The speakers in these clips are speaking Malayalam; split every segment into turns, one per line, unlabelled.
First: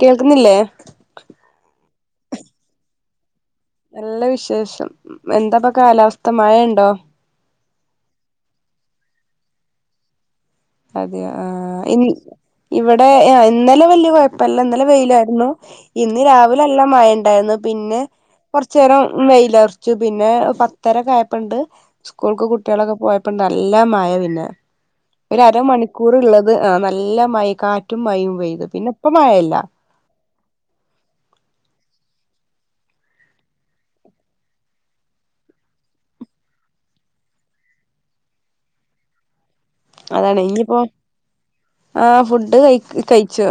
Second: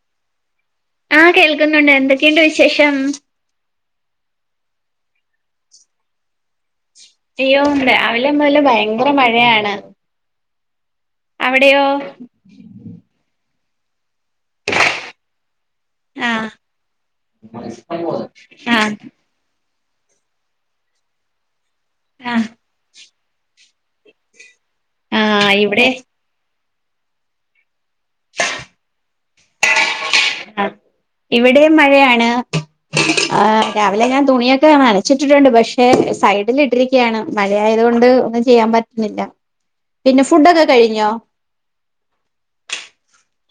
കേൾക്കുന്നില്ലേ
ആഹ കേൾക്ക്ന്നുണ്ട് എന്തൊക്കെണ്ട് വിശേഷം
നല്ല വിശേഷം എന്താപ്പൊ കാലാവസ്ഥ മഴ ഇണ്ടോ
അയ്യോ ഇടെ രാവ് ലെ മുതല് ഭയങ്കര മഴയാണ്
അതെ ആഹ
അവിടെയോ
ഇനി ഇവിടെ ഇന്നലെ വല്യ കുഴപ്പല്ല ഇന്നലെ വെയിലായിരുന്നു ഇന്ന്
ആഹ്
രാവിലെ അല്ല മഴ ഉണ്ടായിന്നു പിന്നെ
ആഹ്
കൊറച്ചേരം വെയില പിന്നെ പത്തരൊക്കെ ആയപ്പ ഉണ്ട് സ്കൂൾക്ക്
ആഹ്
കുട്ട്യാളൊക്കെ പോയപ്പണ്ട് നല്ല മയ പിന്നെ ഒരു
ആഹ്
അര
ഇവിടെ
മണിക്കൂർ ഇള്ളത് ആ നല്ല മയിം കാറ്റും മയ്യും പെയ്ത് പിന്നെ ഇപ്പ മയല്ല
ഇവിടെം മഴയാണ് ആ് രാവിലെ ഞാൻ തുണിയൊക്കെ നനച്ചിട്ടിട്ടുണ്ട് പക്ഷെ സൈഡിൽ ഇട്ട ക്കാണ് മഴ ആയത്കൊണ്ട് ഒന്നും ചെയ്യാൻ പറ്റ്ന്നില്ല
അതാണ് ഇനിയിപ്പോ ആ ഫുഡ് കയി കയിച്ചു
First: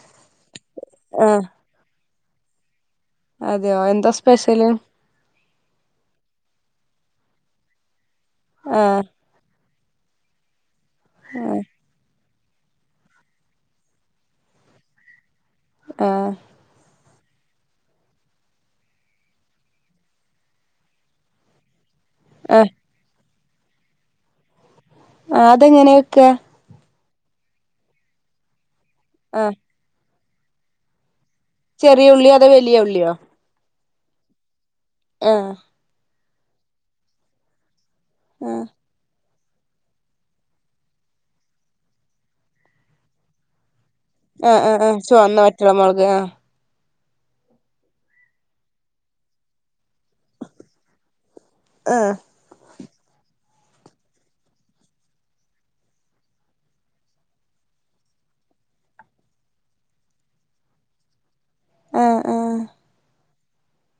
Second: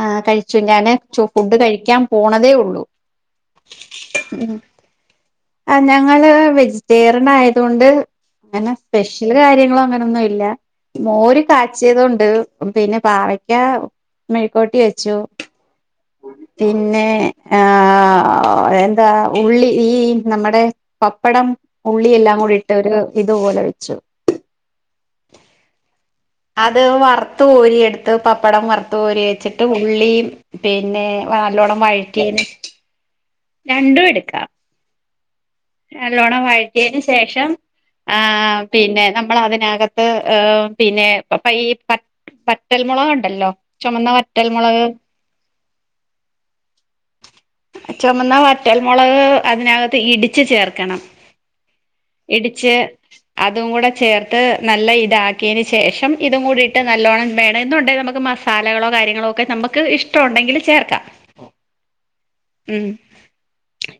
ആ കഴിച്ചു ഞാന് ഫുഡ് കഴിക്കാൻ പോണതേ ഒള്ളൂ
അതെയോ എന്താ സ്പെഷ്യല്
ആ ഞങ്ങള് വെജിറ്റേറിയൻ ആയതോണ്ട് അങ്ങനെ
ആ
സ്പെഷൽ കാര്യങ്ങളും അങ്ങനെയൊന്നും ഇല്ല മോര്
ആ
കാച്ചിയതൊണ്ട് പിന്നെ പാവക്ക മെഴിക്കോട്ടി വെച്ചു
ആഹ
പിന്നെ ആഹ ആ എന്താ ഉള്ളി ഈ നമ്മടെ പപ്പടം ഉള്ളിയെല്ലാം
ആ
മൂടിട്ടൊരു ഇതുപോലെ വെച്ചു
ആഹ് അതെങ്ങനെയൊക്കെ
അത് വറുത്തകോരിയ എടുത്ത് പപ്പടം വറുത്ത് കോരി
ആ
വെച്ചിട്ട് ഉള്ളിയും പിന്നെ നല്ലോണം
ചെറിയ ഉള്ളിയോ
വഴക്കീന്
അതോ വലിയ ഉള്ളിയോ
രണ്ടും എടുക്കാ
ഉം
നലോണം വഴറ്റിയതിനന് ശേഷം ആ പിന്നെ നമ്മൾ അതിനകത്ത് പിന്നെപ്പ ഈ പറ്റൽമുളക ഉണ്ടല്ലോ ചുമന്ന വറ്റ
ആഹ് ആഹ് ചുവന്നാ വറ്റൽ മുളക് ആഹ്
ചുമന്ന വറ്റൽമുളക് അതിനകത്ത് ഇടി ഇച്ച് ചേർക്കണം.
ആ
ഇടിച്ച് അതും കൂടെ ചേർത്ത്, നല്ല ഇതാക്കിയേന് ശേഷം ഇതും കൂടിട്ട് നല്ലോണം വേണേന്നുണ്ടെ, നമ്മക്ക് മസ് മാസാലകളോ കാര്യങ്ങളൊക്കെ നമ്മക്ക് ഇഷ്ട്ടോണ്ടെങ്കില് ചേർക്കാ.
ആ ആ
ഉം,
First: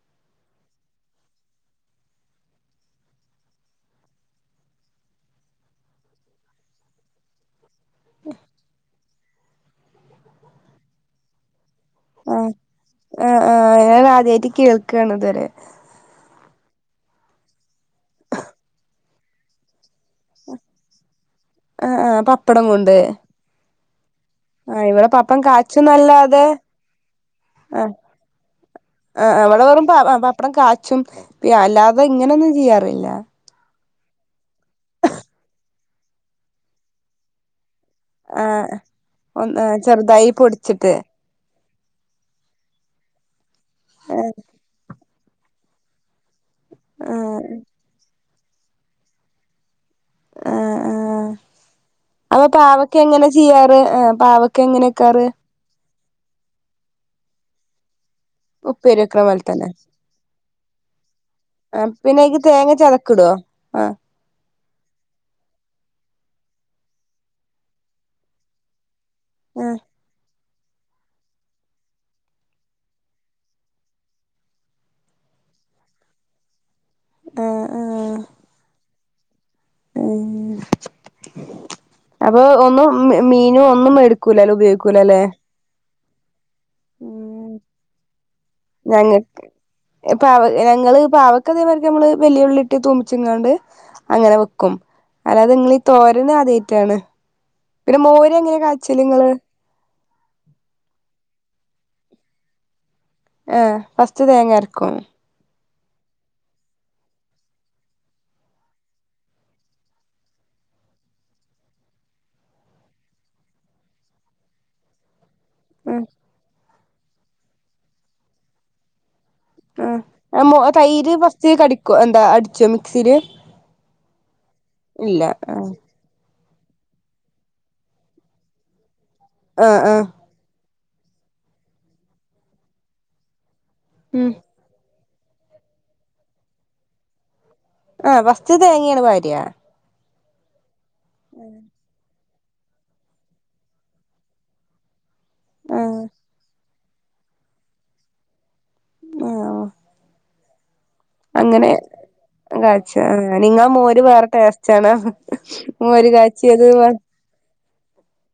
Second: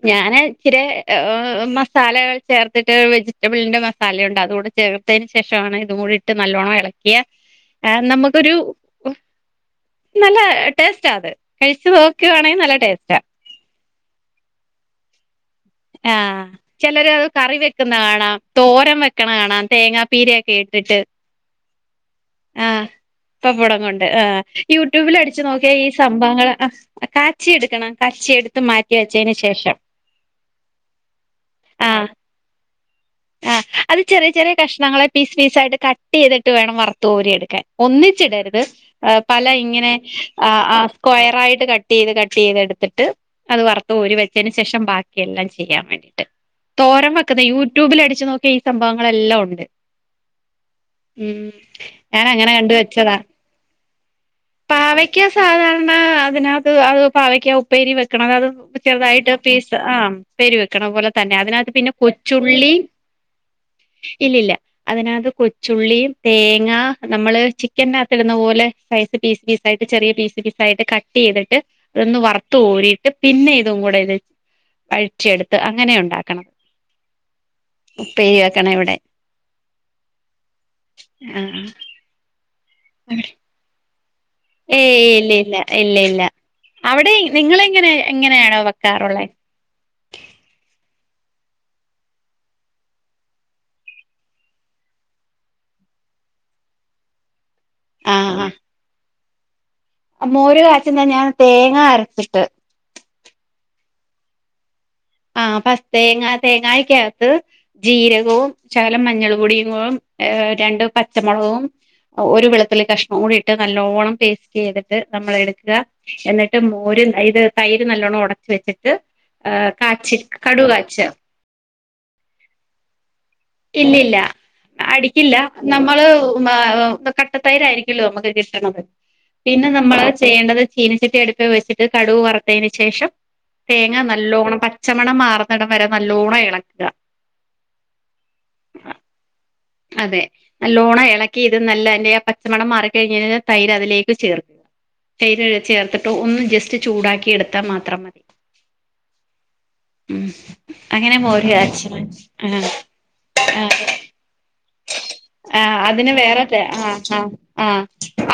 ഞാനേ ഇച്ചിരെ ഏഹ, ഏ മസാലകൾ ചേർത്തിട്ട് വെജിറ്റബിൾൻ്റെ മസാലയുണ്ട്, അതുകൂടെ ചേർത്തയ്ന് ശേഷാണ് ഇതുംകൂടി ട്ട് നല്ലോണം എളക്കിയാ ആഹ് നമ്മ്ക്കൊരു, നല്ല ടേസ്റ്റാ അത് കഴിച്ചു നോക്കുവാണേം നല്ല ടേസ്റ്റാ
ആഹ്, ഞങ്ങളാദ്യയിറ്റ് കേൾക്കാണ് ഇത്‌വരെ
ആഹ്, ചെലരഅത് കറി വെക്ക്ന്ന കാണാം, തോരം വെക്കണ കാണാം തേങ്ങ പീരയൊക്കെ ഇട്ട്ട്ട്
ആ ആ പപ്പടം
ആഹ്,
കൊണ്ട്
പപ്പടം കൊണ്ട് ആഹ്
ആ ഇവിടെ
യൂട്യൂബില്
പപ്പടം
അടിച്ചു നോക്കിയ ഈ
കാച്ചുംന്നല്ലാതെ
സംഭവങ്ങള് ആഹ്, കാച്ചിയെടുക്കണാ, കാച്ചിയെട്ത്ത് മാറ്റി വെച്ചയ്‌നേഷ
നമ്മള് വെറും പാ വ വപ്പടം കാച്ചും. പി അല്ലാതെ
ആഹ്
ഇങ്ങനൊന്നും ചെയ്യാറില്ല
ആഹ്, അത് ചെറിയേ ചെറിയേ കഷ്ണങ്ങളെ പീസ് പീസ് ആയിട്ട് കട്ടെയ്തിട്ട് വേണം വറത്തു കോരിയെടുക്കാൻ
ആ
ഒന്നിച്ചിടര്ത് ഹേ, പല
ഒന്ന്
ഇങ്ങനെ
ചെറുതായി
ആഹ് ആ
പൊടിച്ചിട്ട്
സ്ക്വയറായിട്ട് കട്ടെയ്ത് കട്ടെയ്ത് എട്ത്ത്ട്ട് അത് വറത്ത് കോരി വെച്ചെയ്ന് ശേഷം ബാക്കിയെല്ലം ചെയ്യാൻ വേണ്ടിട്ട്. തോരം
ആ
വെക്ക്ന്ന യൂ യൂട്യൂബിലടിച്ച് നോക്കിയ ഈ സംഭവങ്ങളെല്ലം ഉണ്ട്
ആ ആ
ഉം,
അപ്പൊ
ഞാനങ്ങനെ കണ്ട്
പാവക്ക
വെച്ചതാ.
എങ്ങനെ ചെയ്യാറ് ആ പാവക്ക എങ്ങനെ വെക്കാറ്
പാവക്ക സാധാര ണ അതിനകത്ത് അഹ് പാവക്ക ഉപ്പേരി വെക്ക്ണത. അത്
ഉപ്പേരി വെക്കണ
ചെറ്തായിട്ട്
പോലെ തന്നെ
പേസ് ആഹ്, ഇപ്പേരിവെക്കണ പോലെ തന്നെ. അതിനകത്ത്
ആ
പിന്നെ
അയ്ക്ക് തേങ്ങ
കൊച്ചുള്ളി
ചെതക്കിടോ ആ
ഇല്ലില്ല. അതിനകത്ത് കൊച്ചുള്ളിയും തേങ്ങ നമ്മള് ചിക്കന്നകത്തിടുന്നപോലെ സൈസ് പീസ്
ആ
പീസായിട്ട് ചെറിയ പീസ് പീസായിട്ട് കട്ട് ട്ടെയ്തിട്ട് അതൊന്ന് വറത്ത് ഓരീട്ട് പിന്നെ ഇതും കൂടെ ഇത് വയറ്റിയെട്ത്ത് അങ്ങനെ ഉണ്ടാക്കണം
ആ
ഉപ്പേരി വെക്കണ ഇവിടെ ആഹ് ആഹ്
അപ്പോ ഒന്നും മ് മീനും ഒന്നും മേട്
ഏയ്, ഇല്ല ഇല്ല ഇല്ല ഇല്ല അവടെ നിങ്ങളെങ്ങനെ എങ്ങനെയാണോ വെ
ഞങ്ങക്ക് ഇപ്പാവ ഞങ്ങള് പാവക്ക തേമാര്ക്ക് നമ്മള് വലിയ ഉള്ളിട്ട് തൂമിച്ച്ങ്ങാണ്ട് അങ്ങനെ വെക്കും. അല്ലാതെ ഇങ്ങളീ തോരന് അതേറ്റാണ് പിന്നെ മോര്
ആഹ്
എങ്ങനെ കാച്ചല് ഇങ്ങള്
മോര് കാച്ചുന്നത് ഞാൻ തേങ്ങ അരച്ച്ട്ട്
ആഹ് ഫസ്റ്റ് തേങ്ങരക്കും
ആഹ്. പസ് തേങ്ങാ തേങ്ങായിക്കകത്ത് ജീരകവും ശകലം മഞ്ഞള്പൊടിയും ഉം രണ്ട് പച്ചമൊളകും ഒരു വെളുത്തുള്ളി കഷ്ണം കൂടിയിട്ട് നല്ലോണം പേസ്റ്റെയ്തിട്ട് നമ്മളെടു ക്കാ.
ഉം
എന്ന്ട്ട് മോരും തൈര് തൈര് നല്ലോണം ഒടച്ച് വെച്ച്ട്ട് അഹ്
ആഹ്, നമ്മോ തൈര് ഫസ്റ്റ് കടിക്കോ, എന്താ അടിച്ചോ മിക്സീല്
ഇല്ലില്ല. അടിക്കില്ല നമ്മള് ഉമാ ഹ് കട്ടത്തൈരായിരിക്കുല്ലോ നമ്മക്ക് കിട്ട്ണത് പിന്നെ
ആ ആ
നമ്മള് ചെയ്യേണ്ടത് ചീനച്ചട്ടി അടുപ്പ് വെച്ച്ട്ട് കടുവ് വറുത്തെയ്ന് ശേഷം തേങ്ങ
ഉം
നല്ലോണം പ പച്ചമണം മാറ്ന്നിടം വരെ നല്ലോണം എളക്കാ
ആഹ്, വസ്റ്റ് തേങ്ങേണ് വാര്യ
അതെ, നല്ലോണം എളക്കി ഇത് നല്ലയിന്റെ ആ പ ച്ചമണം മാറിക്കെയ്ഞ്ഞെയ്ഞ്ഞ തൈര് അതിലേക്ക് ചേർക്ക. തൈര്
ആഹ്
ചേർത്തിട്ട് ഒന്ന് ജെസ്റ്റ് [unintelligible] ചൂടാക്കി എട്ത്താ മാത്രം മതി
ആഹ്
ഉം മോര്
അങ്ങനെ
കാച്ചണം ആഹ്
കയ്ച്ച നിങ്ങ
ആഹ്
മോര് വേറെ ടേസ്റ്റ ആണ
ആഹ് അതിന് വേറെ ആഹ് ആഹ് ആഹ്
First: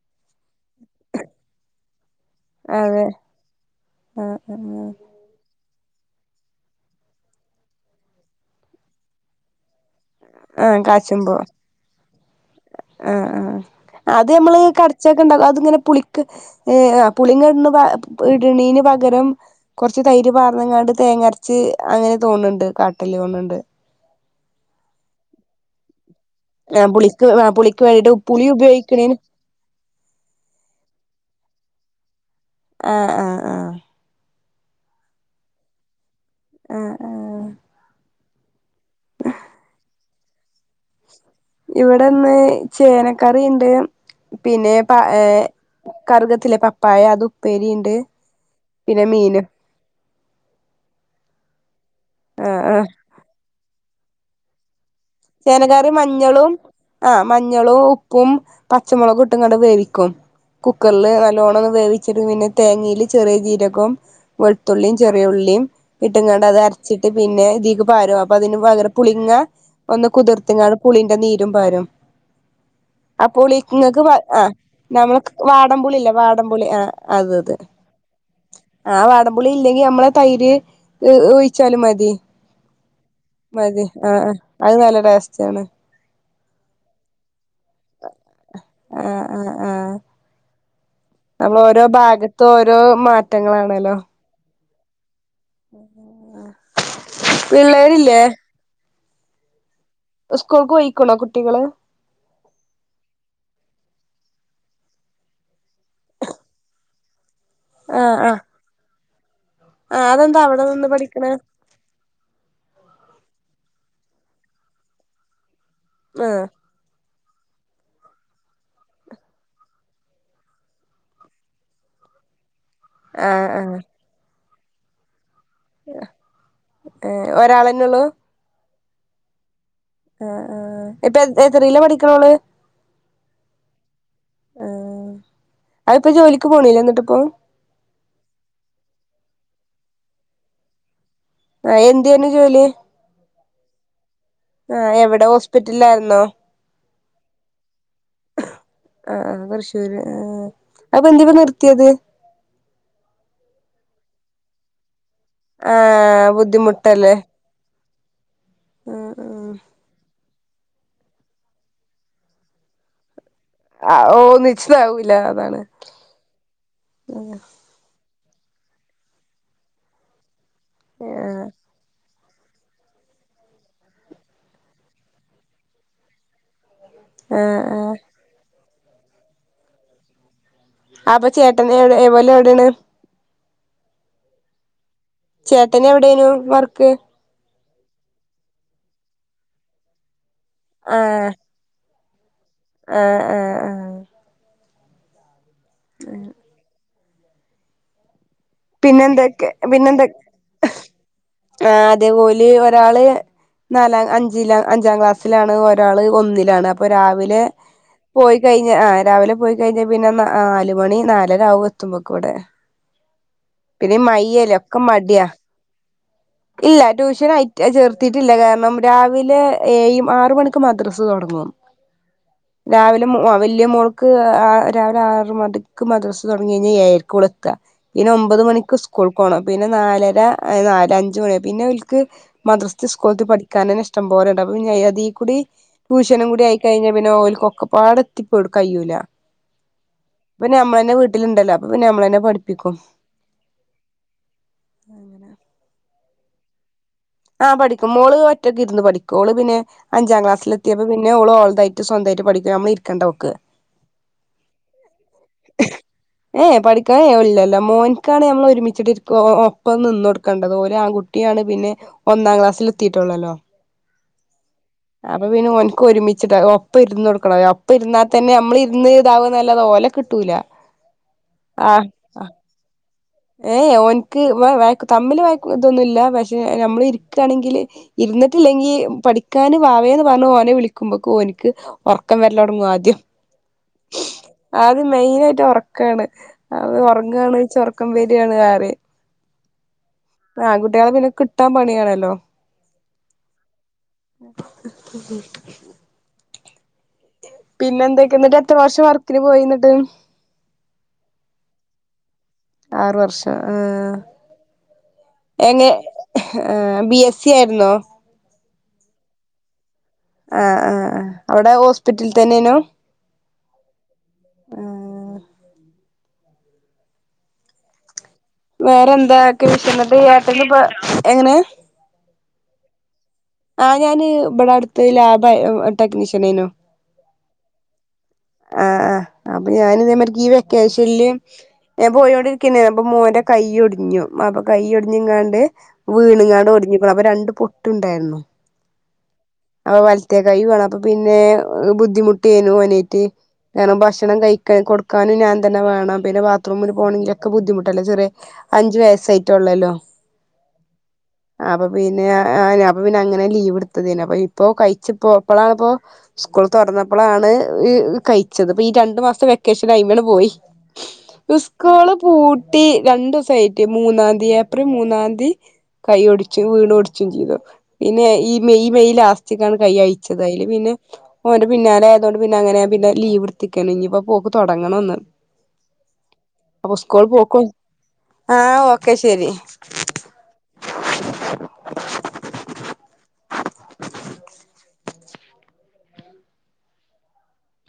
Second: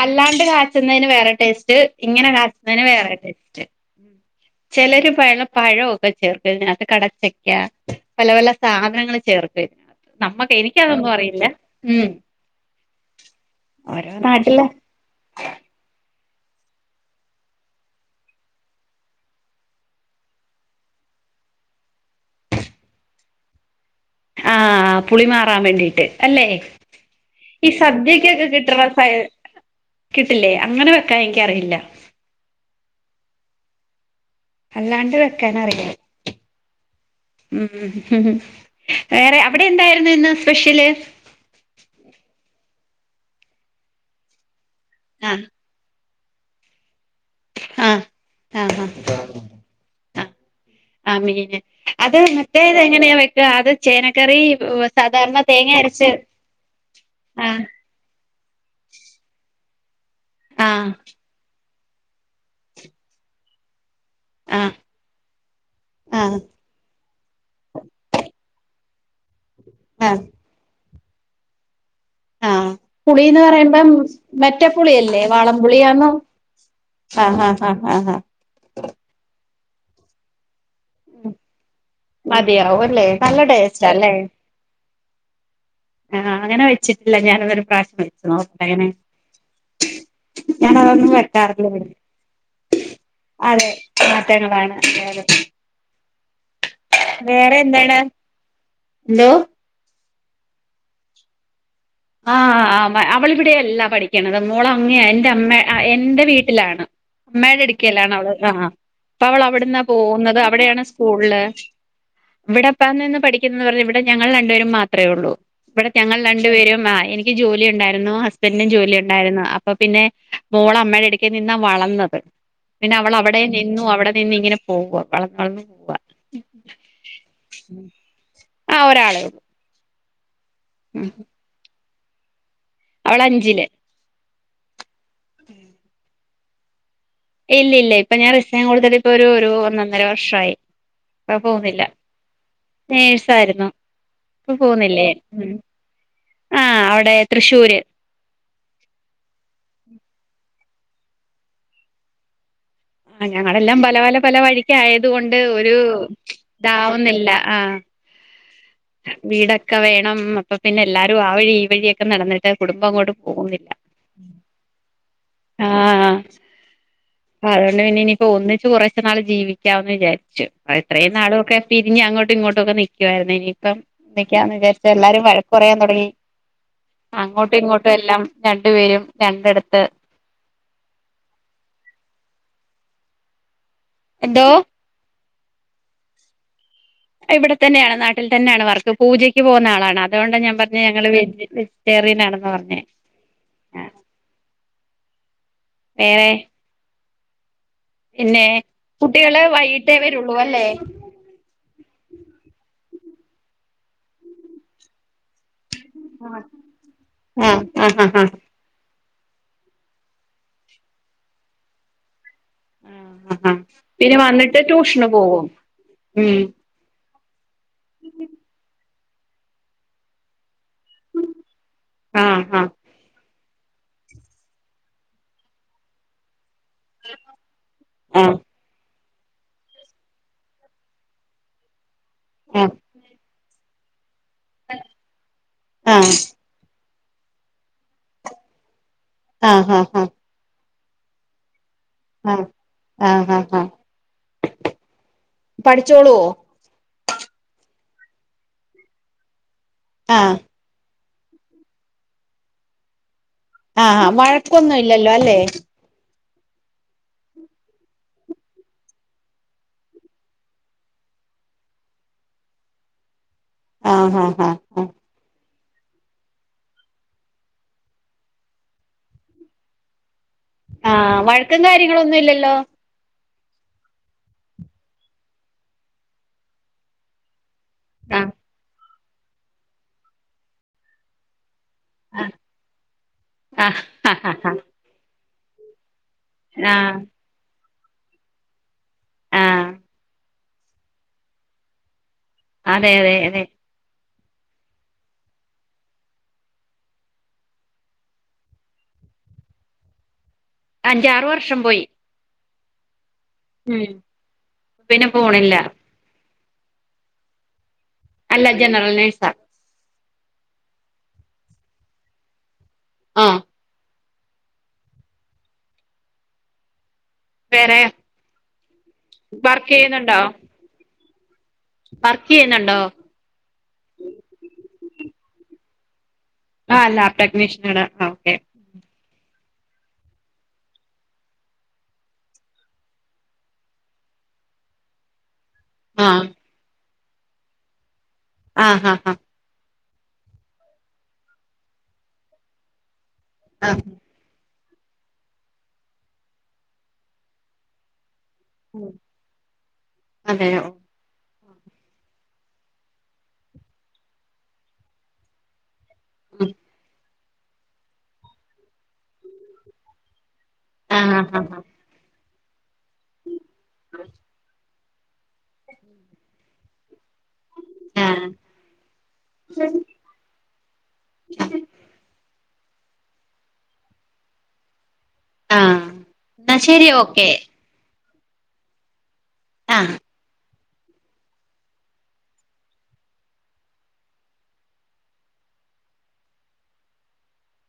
അല്ലാണ്ട് കാ ന്നതിന് വേറെ ടേസ്റ്റ് ഇങ്ങനെ കാച്ചുന്നതിന്
ആഹ്
വേറെ ടേസ്റ്റ്
ആഹ്
ചെലര് പയ്നാപ്പിൾ പഴൊക്കെ ചേർക്കതിനകത്ത് കടച്ചക്ക പല പല സാധനങ്ങൾ ചേർത്ത് നമ്മക്ക് എനിക്കതൊന്നും അറിഞ്ഞു
വോ ആഹ് ആഹ്
ഓരോ
അത് നമ്മൾ
നാട്ടിലെ
കട ച്ചതുണ്ടല്ലോ അതിങ്ങനെ പുളിക്ക് ഏങ് പുളി ഇട ഇടണിന് പകരം കൊറച്ച് തൈര് പാങ്ങാണ്ട് തേങ്ങരച്ച് അങ്ങനെ തോന്നുന്നുണ്ട് കാട്ടിൽ തോന്നുന്നണ്ട്
ആഹ് പുളി മാറാൻ വേണ്ടിട്ട് അല്ലേ
ആഹ് പുളിക്ക് ആഹ്
ഈ
പുളിക്ക് വേണ്ടിട്ട്
സദ്യക്കൊക്കെ
പുളി
കിട്ടണ സ
ഉപയോഗിക്കണേന്
കിട്ടില്ലേ അങ്ങനെ വെക്കാൻ എനിക്കറില്ല
ആഹ് അഹ് അഹ്
അല്ലാണ്ട് വെക്കൻ അറിയാം
ആഹ് ആഹ്
ഉം ഉം ഉം വേറെ അവിടെ എന്തായിരുന്നു ഇന്ന് സ്പെഷ്യൽ
ഇവിടെ ഇന്ന് ചേനക്കറിണ്ട് പിന്നെ പ ഏയ്
ആഹ്
കറുകത്തില്ലേ പപ്പായ അത് ഉപ്പേരി ഇണ്ട്
ആഹ് ആഹ്
പിന്നെ മീന്
ആഹ് ആഹ് മീന് അത്
ആ ആ
മറ്റേത് എങ്ങനെയാ വെക്യാ അത് ചേനക്കറി സാധാരണ തേങ്ങ
ചേനക്കറി
അരച്ച്
മഞ്ഞളും ആഹ് മഞ്ഞളും ഉ പ്പും പച്ചമുളക് ഇട്ടുംങ്ങണ്ട് വേവിക്കും
ആഹ്
കുക്കറിൽ നല്ലോണ്ണം ഒന്ന് വേവി ചെറ പിന്നെ തേങ്ങൽ ചെറിയ ജീരകവും
ആഹ്
വെളുത്തുള്ളിയും ചെറിയ ഉള്ളിയും
ആഹ്
കിട്ടുംങ്ങാണ്ട അത് അരച്ചിട്ട് പിന്നെ ഇതിക്ക് പാര അപ്പൊ അതിന് ഭയര പുളിങ്ങ ഒന്ന്
ആഹ്
കുതിർത്തിങ്ങണ്ട് പുളിന്റെ നീരും പാരും
ആഹ്
ആ
പുളിന്ന്
പുളി
പറയുമ്പം
ഇങ്ങക്ക് ആ
മറ്റേ
നമ്മള്
പുളിയല്ലേ വാളംപുളിയാന്നോ
വാടംപുളില്ലേ വാടംപുളി ആ അത്
ആഹ്
അത്
അഹ് അഹ്
ആ വാടപുളി ഇല്ലെങ്കി നമ്മളെ തൈര് ഒഴിച്ചാലും മതി
മതിയാവും അല്ലേ നല്ല
മതി ആ
ടേസ്റ്റ്ല്ലേ
ആ അത് നല്ല ടേസ്റ്റ് ആണ്
ആഹ് അങ്ങനെ വെച്ചിട്ടില്ല ഞാാനരു പ്രാവശ്യം വെച്ചു നോക്കട്ടെ അങ്ങനെ
ആ ആ ആ
ഞാനതൊന്നും
നമ്മൾ
വെക്കാറില്ല
ഓരോ ഭാഗത്ത് ഓരോ
അതെ
മാറ്റങ്ങളാണല്ലോ
അഹ് പേങ്ങളാണ് [unintelligible]
ആഹ്
വേറെ എന്താണ് ന്തോ
ഉസ്കോൾക്ക് പോയിക്കുണോ കുട്ടികള്
ആഹ് അവളിവിടെയല്ല പഠിക്കണത് മോള അങ്ങ എൻ്റെ അമ്മ എൻ്റെ വീട്ടിലാണ് അമ്മേടെ അടുക്കൽ ആണ് അവള് ആ അപ്പ അവൾവിടെ അവിടുന്നാ
ആ
പോകുന്നത്
അതെന്താ അവിടെ
അവിടെയാണ്
നിന്ന് പഠിക്കണ
സ്കൂളില് ഇവിടെപ്പ നിന്ന് പഠിക്കുന്നത് ഇവിടെ ഞങ്ങൾ രണ്ടുപേരും മാത്രേ ഉള്ളൂ ഇവിടെ ഞങ്ങൾ
ആ
രണ്ടു പേരും ആ എനിക്ക് ജോലി ഉണ്ടായിരുന്നു ഹസ്ബെൻ്റിനും ജോലി ഉണ്ടായിരുന്നു അപ്പൊ പിന്നെ മോള അമ്മയുടെ അടുത്ത് വീട്ടിൽ നിന്നാ വളർന്നത് പിന്നെ അവൾ
ആ
അവിടെ
ആ
നിന്നു അവിടെ നിന്ന ഇങ്ങനെ പോക വളർന്ന വളർന്നു
ഏ ഒരാളന്നെള്ളൂ
ആ ഒരാളെ ഉള്ളൂ
ആ ആ ഇപ്പൊ എത്തറില്ല പഠിക്കണോള്
അവൾ അഞ്ചില്
അഹ് പോ ജോലിക്ക് പോണില്ലേ എന്നിട്ട് പ്പോ
ഇല്ല ഇല്ല ഇപ്പൊ ഞാൻ റിസയ്ൻ കൊടുത്തിട്ട് ഇപ്പൊ ഒരു ഒരു ഒന്ന ഒന്നര വർഷമായി ഇപ്പ
ആ
പോവുന്നില്ല
എന്തെയ്നു ജോലി
നേഴ്സായിരുന്നു ഇപ്പൊ
ആ
പോകുന്നില്ലേ
എവിടെ
ഉം
ഹോസ്പിറ്റലിലായിരുന്നോ
ആ അവിടെ തൃശ്ശൂര്
ആ തൃശ്ശൂര് ആ അത് ഇപ്പൊ എന്തിനാ നിർത്തിയത്
ആ ഞങ്ങളെല്ലാം പല പല പല വഴിക്ക ആയത് കൊണ്ട് ഒരു
ആഹ് ബുദ്ധിമുട്ടല്ലേ
ഇതാവുന്നില്ല ആ
ആഹ്
വീടൊക്കെ വേണം അപ്പൊ പിന്നെ എല്ലാരും ആ വഴി ഈ വഴിയൊക്കെ നടന്നിട്ട് കുടുംബം അങ്ങോട്ട് പോകുന്നില്ല
ആഹ് ആഹ് ഒന്നിച്ചതാവൂല അതാണ്
ആഹ് ഹാ അതോണ്ട് നിനി ഇപ്പൊ ഒന്നിച്ച് കുറച്ചു നാൾ ജീവിക്കാവന്ന് വിചാരിച്ചു അ ഇത്രയും
ആഹ്
നാളൊക്കെ പിരിഞ്ഞ് അങ്ങോട്ടും ഇങ്ങോട്ടു ഒക്കെ നിക്കുവായിരുന്നു. ഇനിയിപ്പം എന്തക്കാന്ന് വിചാരിച്ച എല്ലാരും വഴക്കു പറയാൻ തുടങ്ങി അങ്ങോട്ടും
ആഹ്
ഇങ്ങോട്ടും
ആഹ്
എല്ലാം രണ്ടുപേരും രണ്ടിടത്ത്
അപ്പൊ ചേട്ടൻ്റെ എടെ എവലൊ ടെണ്
എന്തോ
ചേട്ടന് എവിടെനു വർക്ക്
ഇവിടെത്തന്നെയാണ് നാട്ടിൽ തന്നെയാണ് വർക്ക്. പൂജക്ക് പോകുന്ന ആളാണ്. അതുകൊണ്ട ഞാൻ പറഞ്ഞ ഞങ്ങള് വെ
ആഹ്
ജിറ്റേറിയനാണെന്ന് പറഞ്ഞ
ആഹ് ആഹ് ആഹ്
വേറെ പിന്നെ കുട്ടികള്
പിന്നെന്തൊക്കെ
വൈകിട്ടേ
പിന്നെന്തൊ
വരുള്ളൂ അല്ലേ
ആ അതേ, ഓൽ ഒരാൾ നാലാം അഞ്ചിലാ. അഞ്ചാം ക്ലാസ് സിലാണ് ഒരാൾ ഒന്നിലാണ്. അപ്പോ രാവിലെ
ആഹ് ആഹ് ആഹ് ആഹ്
പോയി കഴിഞ്ഞ ആ രാവിലെ പോയിക്കഴിഞ്ഞാൽ പിന്നെ നാലുമണി നാലരാവും എത്തുമ്പോക്ക് വടെ
ആ ആ പിന്നെ വന്നിട്ട്
ഒക്കെ
ട്യൂഷന്
മടിയാ
പോകും. ഉം
ഇല്ല ട്യൂഷൻ ആയിറ്റ ചേർത്തിട്ടില്ല. കാരണം രാവിലെ ഏഴ് ആറ് മണി ക്ക് മദ്രസ് തുടങ്ങും
ആഹ് ആഹ്
രാവിലെ എൻ്റെ വലിയ മോൾക്ക് ആ രാവിലെ ആറ് മണിക്ക് മദ്റസ് തൊട്ങ്ങി കഴിഞ്ഞ ഏഴര്ക്ക് ഇവിടെ എത്ത പിന്നെ ഒമ്പത്
ആഹ്
മണിക്ക് സ്കൂൾക്കോണം. പിന്നെ നാലര ന ലഞ്ച് പിന്നെ ഓൽക്ക്
ആഹ്
മദ്രസ്ത്തെ സ്കൂൾത്ത പഠി ക്കാനന്നെ ഇഷ്ടം പോലെണ്ട്. അപ്പം പിന്നെ, അധി കൂടി ട്യൂഷനും കൂടി ആയി കഴിഞ്ഞ പിന്നെ ഓൽക്ക് ഒക്കെപ്പാടെ എത്തിപ്പോട് കയ്യൂല.
ആഹ് ഹ ഹ
ഇപ്പം ഞമ്മളന്നെ വീട്ടിൽ ഉണ്ടല്ലോ അപ്പൊ പിന്നെ നമ്മളെന്നെ
ആഹ്
പഠിപ്പിക്കും.
ആഹ് ആഹ്
അങ്ങനെ
പഠിച്ചോളൂ
ആ പഠിക്കും. മോള് ഒറ്റക്ക് ഇര്ന്ന് പഠിക്കും. മോള് പിന്നെ അഞ്ചാം
ആഹ്
ക്ലാസ്സിൽ എ ത്തി അപ്പൊ പിന്നെ ഓള് തായിട്ട് സ്വന്തായിട്ട് പഠിക്കും. ണമ്മള് ഇരിക്കണ്ട ഓൾക്ക്
ആഹ് ആ വഴക്കൊന്നും ഇല്ലല്ലോ അല്ലേ?
ഏ എ, പഠിക്കാൻ ഏ ഇല്ലല്ല മോൻക്കാണ് ഞമ്മൾ ഒരുമിച്ചിട്ട് ഇര്ക്ക് ഒപ്പം നിന്നൊടുക്കണ്ടത് ഓൽ ആൺകു കുട്ടിയാണ് പിന്നെ ഒന്നാം ക്ലാസ്സിൽ എത്തിയിട്ടുള്ളല്ലോ
ആഹ് ആഹ് ആഹ് ആഹ്
അപ്പൊ പിന്നെ ഒൻക്ക് ഒരുമിച്ചിട്ട ഒപ്പം ഇരുന്ന് കൊടുക്കണം. ഒപ്പം ഇരന്നാ തന്നെ നമ്മൾ ഇരുന്ന് ഇതാവാ ന്നല്ലാതെ ഓലെ കിട്ടൂല
ആഹ് വഴക്കും കാര്യങ്ങളൊന്നും
ആഹ്
ഇല്ലല്ലോ?
ഏഹ് ഏ ഓൻക്ക് വേ വഴക്ക് തമ്മിൽ വഴക്കും ഇതൊന്നുല്ല. പക്ഷെ നമ്മള് ഇരിക്കാണെങ്കില്
ആഹ്
ഇര്ന്നിട്ടില്ലെങ്കി പഠിക്കാന് വാവേന്ന് പറഞ്ഞ് ഓനെ വിളിക്കുമ്പൊക് ഓൻക്ക് ഉറക്കം
ആഹ്
വരല്ലോട്ങ്ങും ആദ്യം
ആഹ് ആഹ് ആഹ്
ആദ്യം മെയിനായിട്ട് ഉറക്കാണ്. അത്
ആഹ്
ഉറങ്ങാണോയ്ച്ച ഉറക്കം വര്യാണ്ന്ന് പറയും
ആഹ്
ആൺ കുട്ട്യാളെ പിന്നെ കിട്ടാൻ പണിയാണല്ലോ
അതെ അതെ അതെ
[unintelligible] പിന്നെ എന്തൊക്ക എന്നിട്ട് എത്ര വർഷം വർക്കിന് പോയി എന്നിട്ട്
അഞ്ചാറ് വർഷം പോയി
ആറു വർഷം
ഉം
ആഹ്
പിന്നെ പോണില്ല
എങ്ങ ആ ബി എസ് സി ആയിരുന്നോ
അല്ല ജനറൽ നേഴ്സാ
ആഹ് ആഹ് ആഹ് അവടെ ഹോസ്പിറ്റലിൽ തന്നെനോ
ആഹ്
ആ
വേറെ
വേറെന്താക്ക്
വർക്ക്
വിഷണത്
ചെയ്യുന്നുണ്ടോ
ഏട്ടന് ഇപ്പ എങ്ങനെ
വർക്ക് ചെയ്യുന്നുണ്ടോ
ആഹ് ഞാന് ഇവടെ അടുത്ത് ലാബ് ടെക്നീഷ്യനേനു
ആഹ് ലാബ് ടെക്നീഷ്യൻ ആണ് ആഹ്
ആഹ് ആഹ് അപ്പൊ ഞാന് ഇതേമാര്ക്ക് ഈ വെക്കേഷനില് ഞാൻ പോയോണ്ടിരിക്കന്നേ അപ്പൊ മോന്റെ കൈയ്യൊടിഞ്ഞു അപ്പൊ കൈയൊടിഞ്ഞും കാണ്ട്
ആഹ്
വീണുങ്ങാണ്ട് ഒടിഞ്ഞിക്കുണു അപ്പൊ രണ്ട് പൊട്ടുണ്ടായിരുന്നു
ആഹ് ആഹ് ആഹ്
അപ്പൊ വലത്തെ കൈയ്യും ആണ് അപ്പൊ പിന്നെ ബുദ്ധിമുട്ടേനു പോവാനേറ്റ്
ആഹ്
കാരണം
ആഹ്
ഭക്ഷണം കഴി ക്കാൻ കൊടുക്കാനും ഞാൻ തന്നെ വേണം പിന്നെ ബാത്റൂമില് പോണെങ്കിലൊക്കെ ബുദ്ധിമുട്ടല്ലേ ചെറിയ അഞ്ചു വയസായിട്ടുള്ളല്ലോ
അതെയോ
അപ്പൊ പിന്നെ ആ ഞാന് അപ്പോ പ്പോ പിന്നെ അങ്ങനെ ലീവ് എടുത്തതേനു അപ്പൊ ഇപ്പോ കഴിച്ചു പോപ്പഴാണ് ഇപ്പോ സ്കൂൾ തൊറന്നപ്പഴാണ് കഴിച്ചത് അപ്പൊ ഈ രണ്ടു മാസത്തെ വെക്കേഷൻ അയിമെട് പോയി
ആഹ് ആഹ് ആഹ്
സ്കൂള് പൂട്ടി രണ്ട് ദിവസായിട്ട് മൂന്നാംതി ഏപ്രിൽ മൂന്നാന്തി കൈ ഒടിച്ചു വീണ് ഒടിച്ചും ചെയ്തു പിന്നെ
ആഹ്
ഈ മെയ് മെയ് ലാസ്റ്റക്കാണ് കൈ അയ് ച്ചത് അയില് പിന്നെ ഓന്റെ പിന്നാലെ ആയതോണ്ട് പിന്നെ അങ്ങനെ പിന്നെ ലീവ് ഇടുത്തിക്കേണ് ഇഞ്പ്പോ പോക്ക് തൊടങ്ങണൊന്ന്
ആഹ് എന്നാ
അപ്പൊ
ശരി
സ്കൂള്
ഓക്കെ
പോക്കും ആഹ് ഓക്കെ ശരി
ആഹ്